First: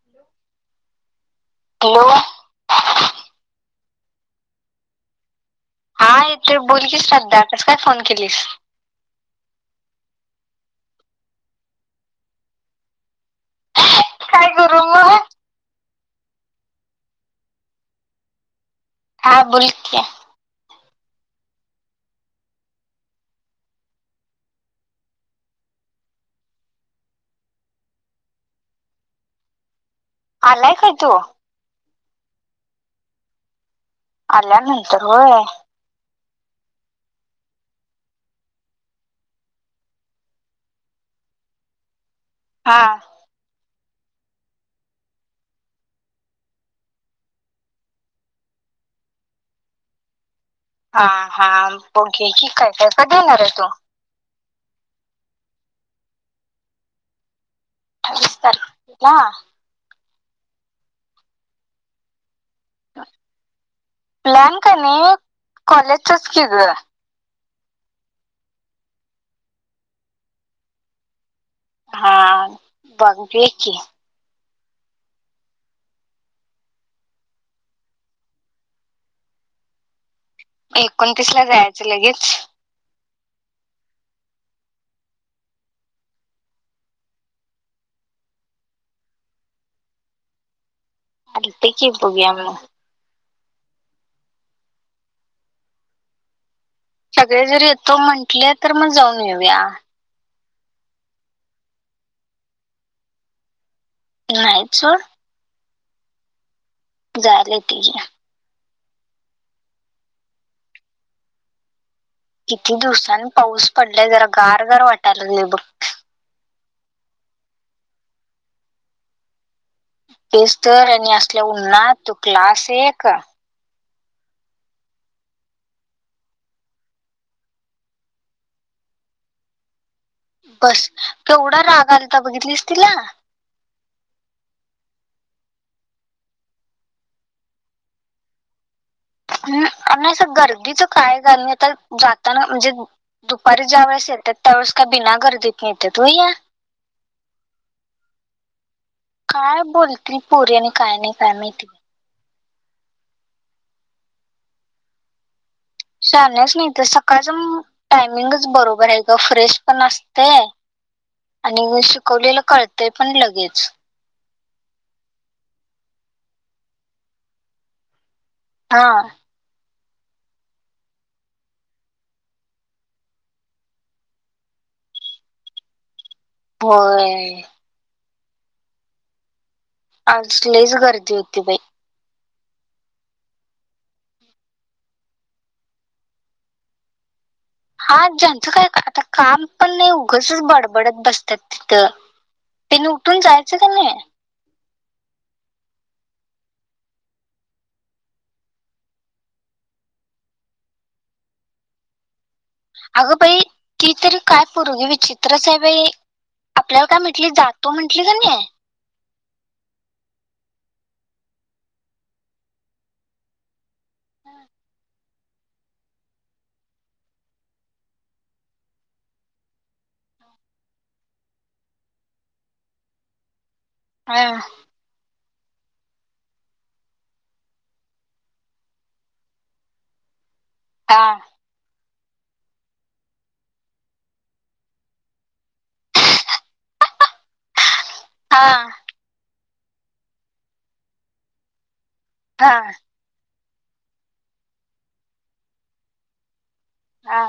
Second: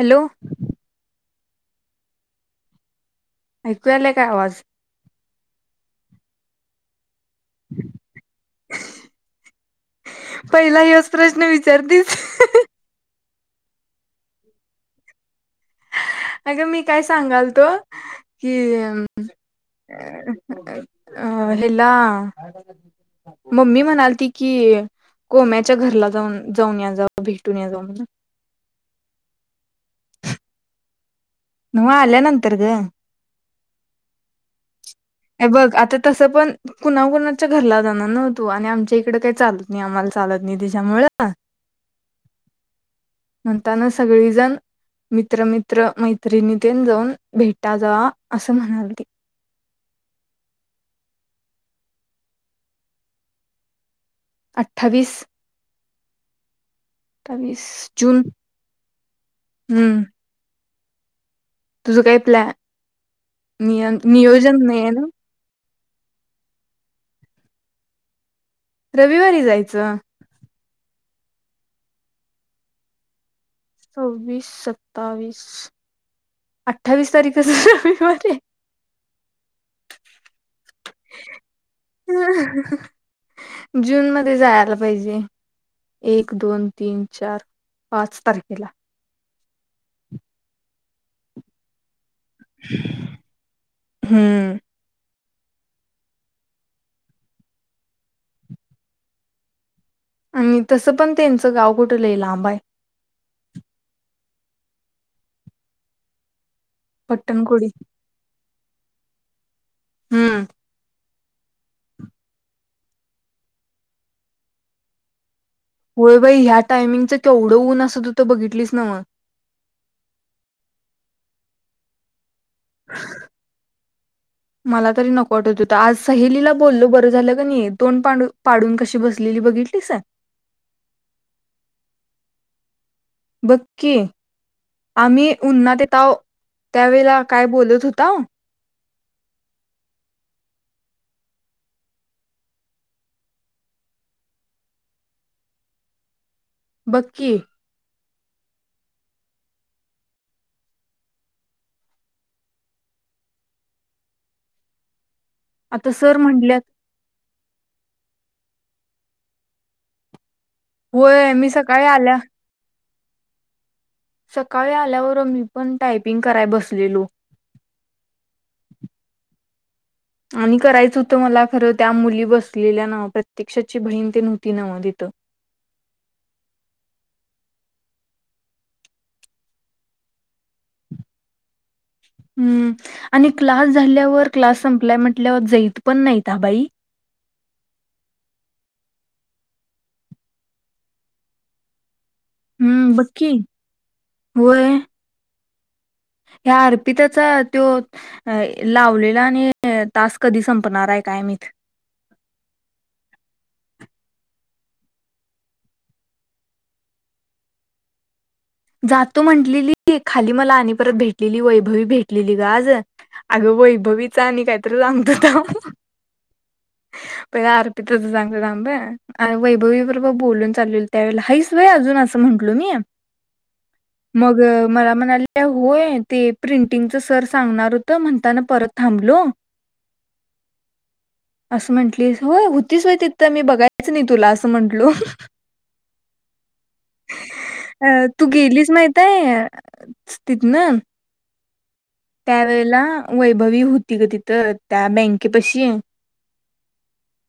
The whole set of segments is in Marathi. हॅलो ओ ऐकू यायला काय आवाज? हा येतोय बोल की सध आता काय फोन केलीस? पहिला ह्योच प्रश्न विचारतीस. काय करू म. अग मी काय सांगाल तो, की हा, बोल किया. अं हेला मम्मी म्हणालती कि, कोम्याच्या घरला जाऊन जाऊन याच भेटून या जाऊन. आला ये काय तो? म आल्या नंतर ग. आल्यानंतर होय बघ आता तस पण कुणा कुणा णाच्या घरला जाणार ना तू? आणि आमच्या इकड काही चालत नाही आम्हाला चालत नाही तीच्यामुळे. हा. त्यांना सगळीजण मित्र मित्र मै त्रिणी तीन जाऊन, भेटा जावा. असं म्हणाल त हा हा बघे. ठीक आहे. का कधी येणार आहे तो? अठ्ठावीस, अठ्ठावीस जून, अठ्ठावीस तारखेला हम्म. तुझं काय प्लॅ निय नियोजन नई ये ना? कॉलेजच च की गं. रविवारी जायचं. हा, बघु. ये की. सव्वीस, सत्तावीस, अठ्ठावीस तारीख रविवारी ये. एकोणतीस ला जायचं लगेच? जून मध्ये जायला पाहिजे एक, दोन, तीन, चार, पाच तारखेला. चालंत कि. [unintelligible] हं. सगळे जर येतो म्हंटले, तर मग जाऊन येऊया. आणि तसं पण त्यांचं गाव कुठ लई लांब आहे? नाहीत, सोड. झालं पट्टणकोडी कि ये हं. किती दिवसांनी पाऊस पडलाय जरा गार गार वाटायं लागलंय बघ. होय बाई. ह्या टायमिंगच केवढं ऊन असंत? तूतं बघितलीस नव्हं. तेच तर आणि असल्या उन्हात क्लास एक, मला तरी नको वाटत होत. आज सहेलीला बोललो बरं झालं कणी. तोंड पाडून कशी बसलेली बघितलीस का? बसं! केवढा राग आलंता बघितलीस तिला? बक्की आम्ही उन्हात येतावं त्यावेळेला काय बोलत होताव हम् नाही असं गर्दीचं काय झालं तर जाताना म्हणजे दुपारी ज्या वेळेस येतात त्यावेेळेस काय बिना गर्दीतंन येत्यात व्हं ह्या बगं कि काय बोलतिल पोरी आणि काय नाही काय माहिती आता सर शाहणी आहेस म्हटल्यात नितं सकाळ टायमिंगच बरोबर आहे, गं फ्रेश पण असतंय होय मी सकाळी आल्या ते पण लगेच सकाळी आल्यावर मी पण टायपिंग कराय बसलेलो हा. आणि करायच होतं, मला खरं त्या मुली बसलेल्या नव्हं प्रतिक्षा ची बहीण तेण होती नव्हं तिथं होय. आज लईच गर्दी होती बाई हम्म आणि क्लास झाल्यावर क्लास संपलायं, म्हंटल्यावर जाईत पण नाहीता बाई हा ज्यांचं काय आता काम पण नाही उगचचं बडबडत बसत्यात तिथं त्यांनी हम्म उठून बघकी जायचं का नाही होय ह्या अर्पिताचा त्यो लावलेला आणि तास कधी संपणार आहे काय माहित अगं बाई ती तरी काय पोरगी विचित्रचं आहे, बाई आपल्याला काय म्हटली जातो म्हंटली कणी जातो म्हटलेली खाली मला आणि परत भेटलेली, वैभवी भेटलेली गं आज अगं वैभवीच आणि काहीतर सांगतो थांब पहिलं अर्पिताच सांगत थांब ह् वैभवी बरोबर बोलून चाललेलो त्या वळेला हाईस व्हं अजून असं म्हंटलो मी हं, मग मला म्हणाली तर होय ते प्रिंटिंगच सर सांगणार होतं, म्हंणताना परत थांबलो हा असं म्हंटलं प्लीज हो होतीच होय तिथं मी बघायच नाही, तुला असं म्हंटलो अ तू हा गेलीस माहित आहे. तिथंन हा त्यावेळेला, वै भवी होती ग तिथं, त्या बँकेपाशी हा.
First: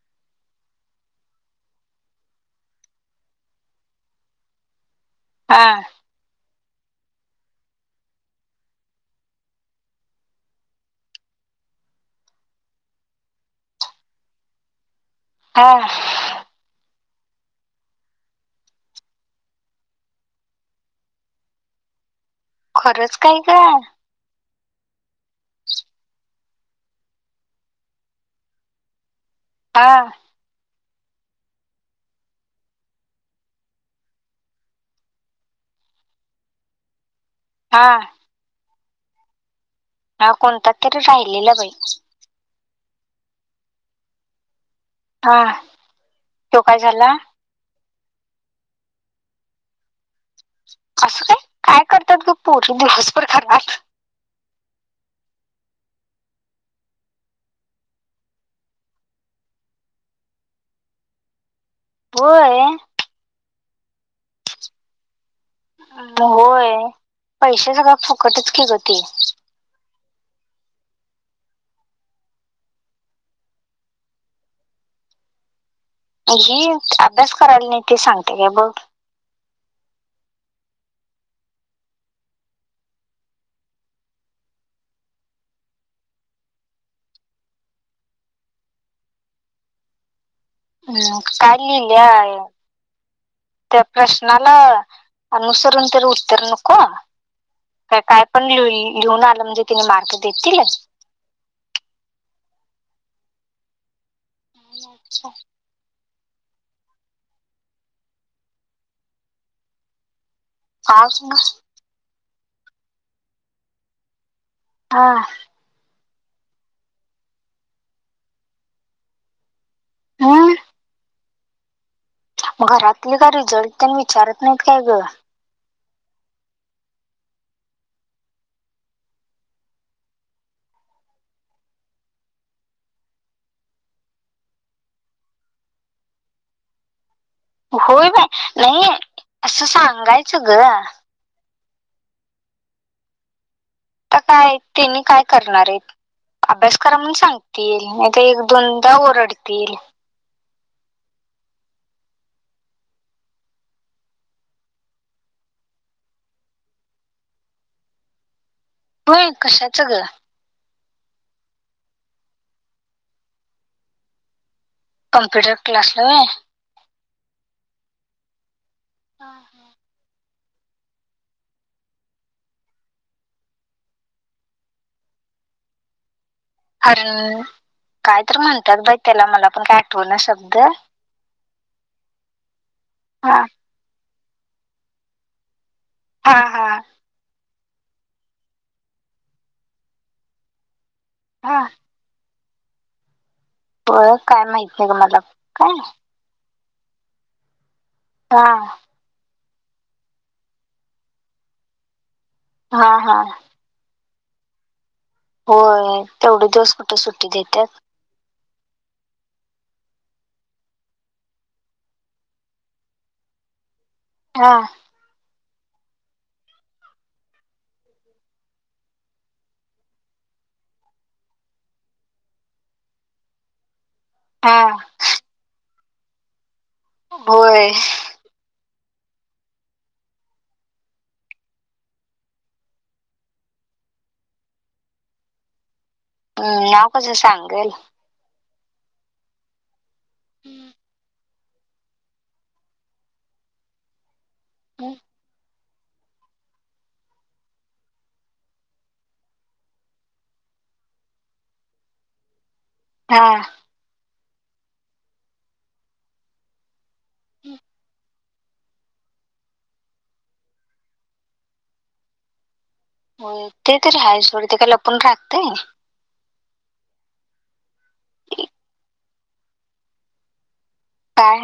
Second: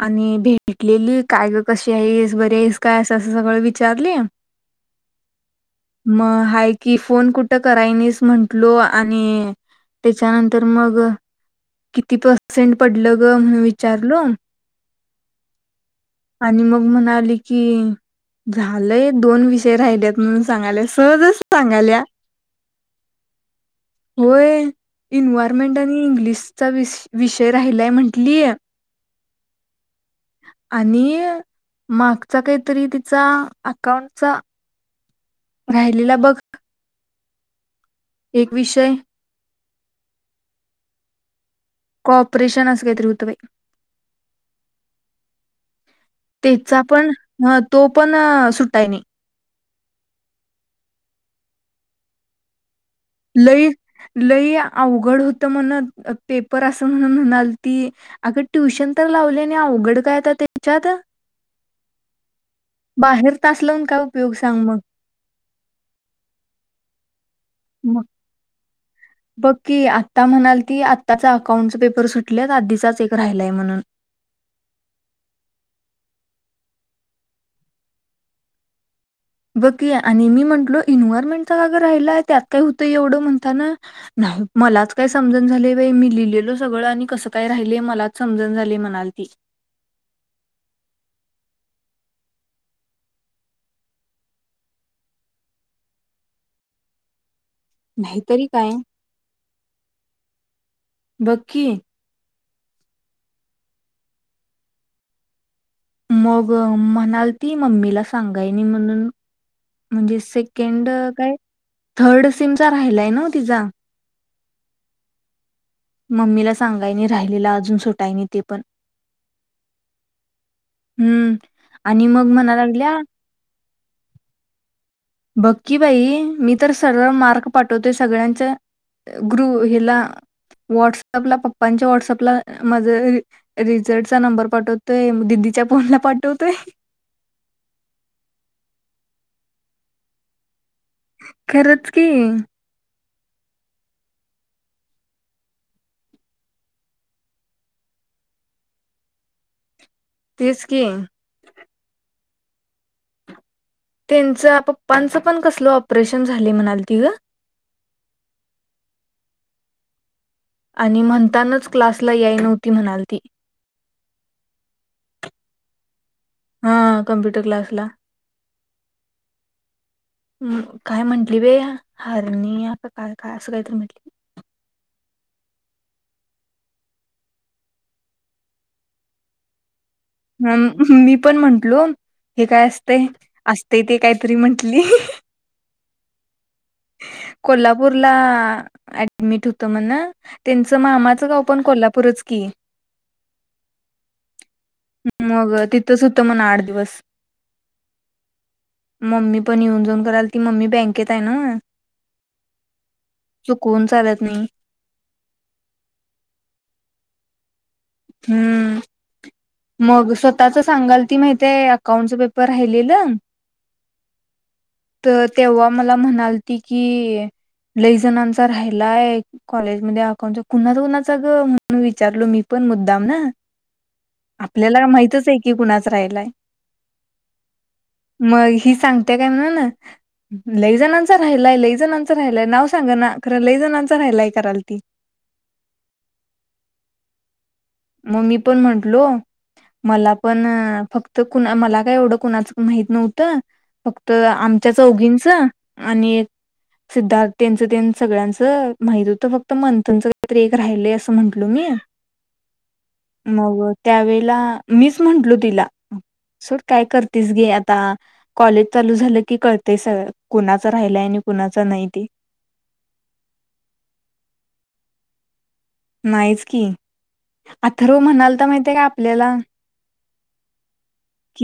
आणि भेटलेली काय ग कशी आहेस, बर आहेस काय अस असं सगळं विचारली हा म हाय की फोन कुठं करायणीस म्हंटलो, आणि त्याच्यानंतर मग किती पर्सेंट पडलं ग म्हणून विचारलो, हा आणि मग म्हणा की झालंय, दोन विषय राहिल्यात म्हणून सांगाल्या सहज सांगाल्या. खरंच काय गं. होय इनवारमेंट आणि इंग्लिशचा वि विषय राहिलाय म्हंटलीय, हा. आणि मागचा काहीतरी तिचा अकाउंटचा राहिलेला बघ हा. एक विषय. हा कोणता तरी राहिलेला बाई, कॉपरेशन अस कायतरी हुत बाई, हा तो काय त्याचा पण झाला. ह तो पण सुटाय नाही. असं काय? काय करतात. गं पो लय, लय अवघड होत तर म्हण पेपर असं म्हणून म्हणालती, अगं ट्युशन तर लावली नी अवघड काय आता त्याच्यात होय बाहेर तास लावून काय उपयोग सांग मग होय. पैसे सगंळ मग फुकटच कि गं बघ की आता म्हणाल ती, आताच अकाउंटच पेपर सुटल्यात आधीचाच एक राहिलाय म्हणून. ही अभ्यास करायला नाही ते सांगते का बघ. बघ की, आणि म्हंटलो इन्वयरमेंटच का गं राहिलंय? त्यात काय होतं एवढं म्हणताना, नाही मलाच काय समजण झालेल बाई मी लिहिलेल सगळं आणि कसं काय राहिल मलाच समजणा झालीय म्हणालती. हम्, काय लिहिलं, त्या प्रश्नाला अनुसरून तरी उत्तर नको? का काय पण लि लिहून आलं म्हणजे तिने मार्क देतील. बघ की ह अच्छा! मग म्हणालती, मम्मीला सांगाय नाही म्हणून म्हणजे सेक् केड हा काय थर्ड सिमचा राहिलाय न्हव, तिचा हा मम्मीला सांगायनी राहिलेला अजून सुटायनी ते पण होय. हम्म आणि मग म्हणा लागल्या घरातले काय रिझल्ट तेन विचारत नाहीत काय ग बघ की बाई, मी तर सरळ मार्क पाठवतोय सगळ्यांच्या ग्रु हिला व्हॉट्सअपला पप्पांच्या व्हॉटसअपला माझ रिझल्टचा नंबर पाठवतोय दिदीच्या फोनला पाठवतोय. होय बाय नाही, असं सांगायचं ग. खरंच की आता काय त्यांनी काय करणार आहेत अभ्यास करा म्हणून सांगतील नाही तर एक दोनदा ओरडतील. तेच की त्यांच पप्पांच पण कसलं ऑपरेशन झाली म्हणालती की ग होय कशाच ग आणि म्हणतानाच क्लासला याई नव्हती म्हणालती कंम्प्युटर क्लासला व्हय हा कम्प्युटर क्लासला हा काय म्हंटली बे हारणी काय काय असं काहीतरी म्हटली अर काय तर म्हणत्यात बाई त्याला मला पण काय आठवना शब्द हूं मी पण म्हण हलो हे काय अस ते हा असते ते काही री म्हंटली हा हा! कोल्हापूरला ऍडमिट होत म्हण त्यांच मामाचं गाव हा पण कोल्हापूरच की. होय काय माहित नाही ग मला मग काय तिथंच होतं म्हण आठ दिवस हा! मम्मी पण येऊन जाऊन करालती मम्मी बँकेत आहे ना. हा हा! हूं! होय तेवढे दिवस कुठे सुट्टी देत्यात. हूं! मग स्वतःच सांगालती माहिती आहे अकाउंटच पेपर राहिलेलं हा! तर तेव्हा मला म्हणालती की लई जणांचा राहिलाय कॉलेज मध्ये अकाउंटचा, कुणा कुणाचा ग म्हणून विचारलो मी पण मुद्दाम ना. हा आपल्याला, माहितच आहे की कुणाच. राहिलाय. होय मग ही सांग. ते काय म्हणाला? लई जणांचा राहिलाय, लई जणांचं राहिलाय, नाव सांग ना खरं लई जणांच राहिलाय, कराल ती अ नाव कसं सांगल. म मी पण म्हंटलो. मला पण फक त कुणा मला काय एवढं कुणाच माहीत नव्हतं फक तर आमच्या चौघींच. आणि सिद्धार्थ त्यांच त्यां सगळ्यांचं माहित होत, फक्त मंथनच काहीतरी एक राहिलय असं म्हंटलो मी. हा मव त्यावेळी. मीच म्हनलो तिला सोड काय कर तीस घे आता. कॉलेज चालू झालं की कळतय सगळ, कुणाच राहिलाय, आणि कुणाच नाही ते. हो ते तररी हा यच थोडं ते काय लपूण राहतय. नाईच की अथर्व म्हणालता महिताय, काय आपल्याल काय?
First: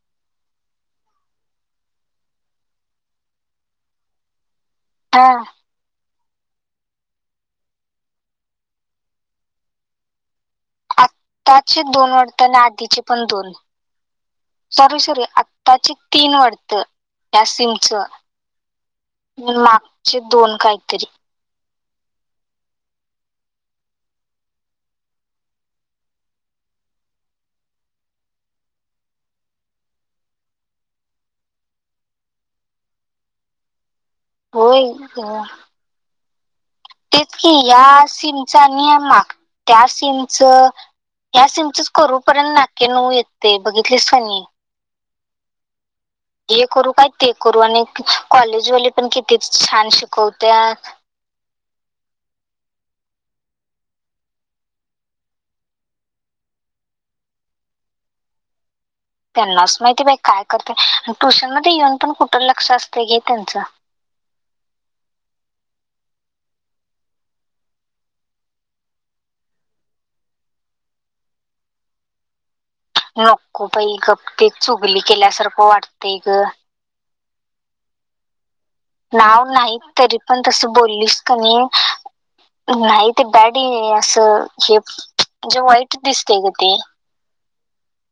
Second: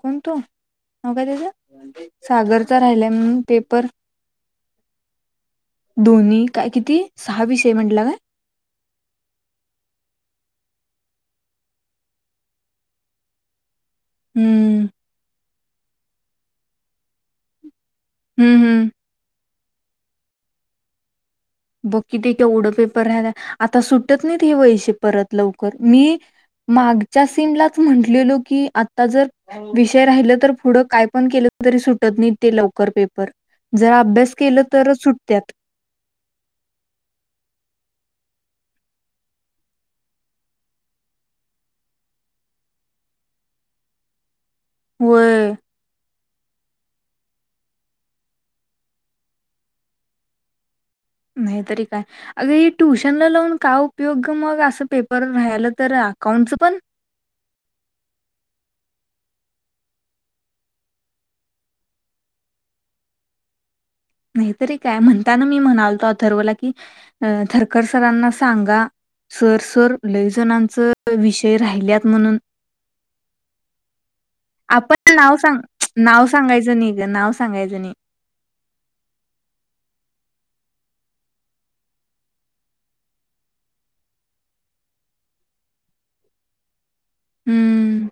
कोणतो नाव काय त्याच, सागरचा राहिलाय म्हणून पेपर. हा! दोन्ही काय किती सहा विषय म्हंटला काय. आत्ताचे दोन वाटत आणि आधीचे पण दोन हम्म सॉरी सॉरी आताची तीन वाडत या सिमचं. हम्म हम्म. मागचे दोन काहीतरी बगकी ते एवढं पेपर राहाला आता सुटत नाही हे वैशे परत लवकर मी मागच्या सेमलाच म्हटलेलो की आता जर विषय राहिल तर पुढं काय पण केलं तरी सुटत नाही ते लवकर पेपर जर आपण अभ्यास केलं होय तर ग. सुटत्यात. तेच की या सीमच आणि या माग त्या सीमच या सीमच करूपर्यंत नाकी नऊ येत ते बघितलीस कनी. व्हय. हे करू काय ते करू आणि कॉलेजवाली पण किती छान शिकवत्यात. नाही तरी काय अग ही ट्युशनला लावून काय उपयोग ग मग असं पेपर राहिलं तर अकाउंटचं पण त्यांनाच माहिती बाई काय करते ट्युशन मध्ये येऊन पण कुठ लक्ष असत घे त्यांचं. नाहीतरी काय म्हणताना मी म्हणालतो अथर्वला की अ थरकर सरांना सांगा सर सर लयजणांच विषय राहिल्यात म्हणून. नोको बाई गप. ते चुगली आपण नाव सांग केल्यासारखं वाटतंय नाव ग. सांगायचं नाही ग नाव सांगायच नी. नाव नाही तरी पण तस बोललीस कनी नाही ते बॅड असं हे म्हणजे वाईट दिसते ग ते. हम्म.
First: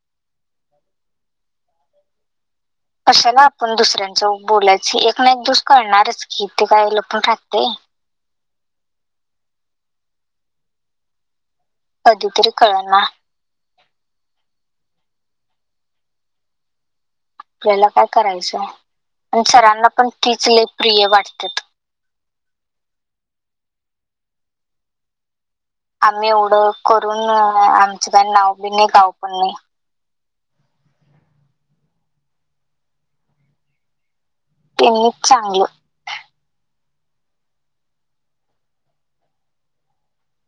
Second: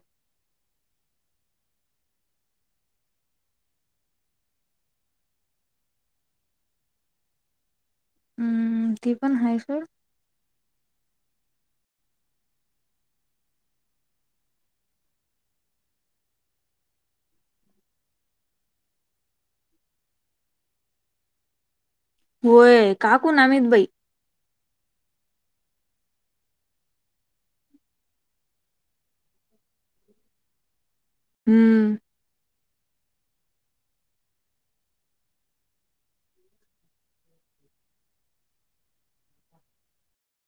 कशाला आपण दुसऱ्यांच बोलायची एक ना एक दिवस कळणारच की ते काय लपून राहतेय. हम्म तिपन हाय सोड. कधी तरी कळना आपल्याला काय करायचंय पन सरांना पण तीच लय प्रिय वाटत्यात. होय का कुणा माहिती बाई. आम्ही एवढं करून अ आमचं काही नाव बी नाही गाव पण नाही. हम्म. तेनीच चांगलं.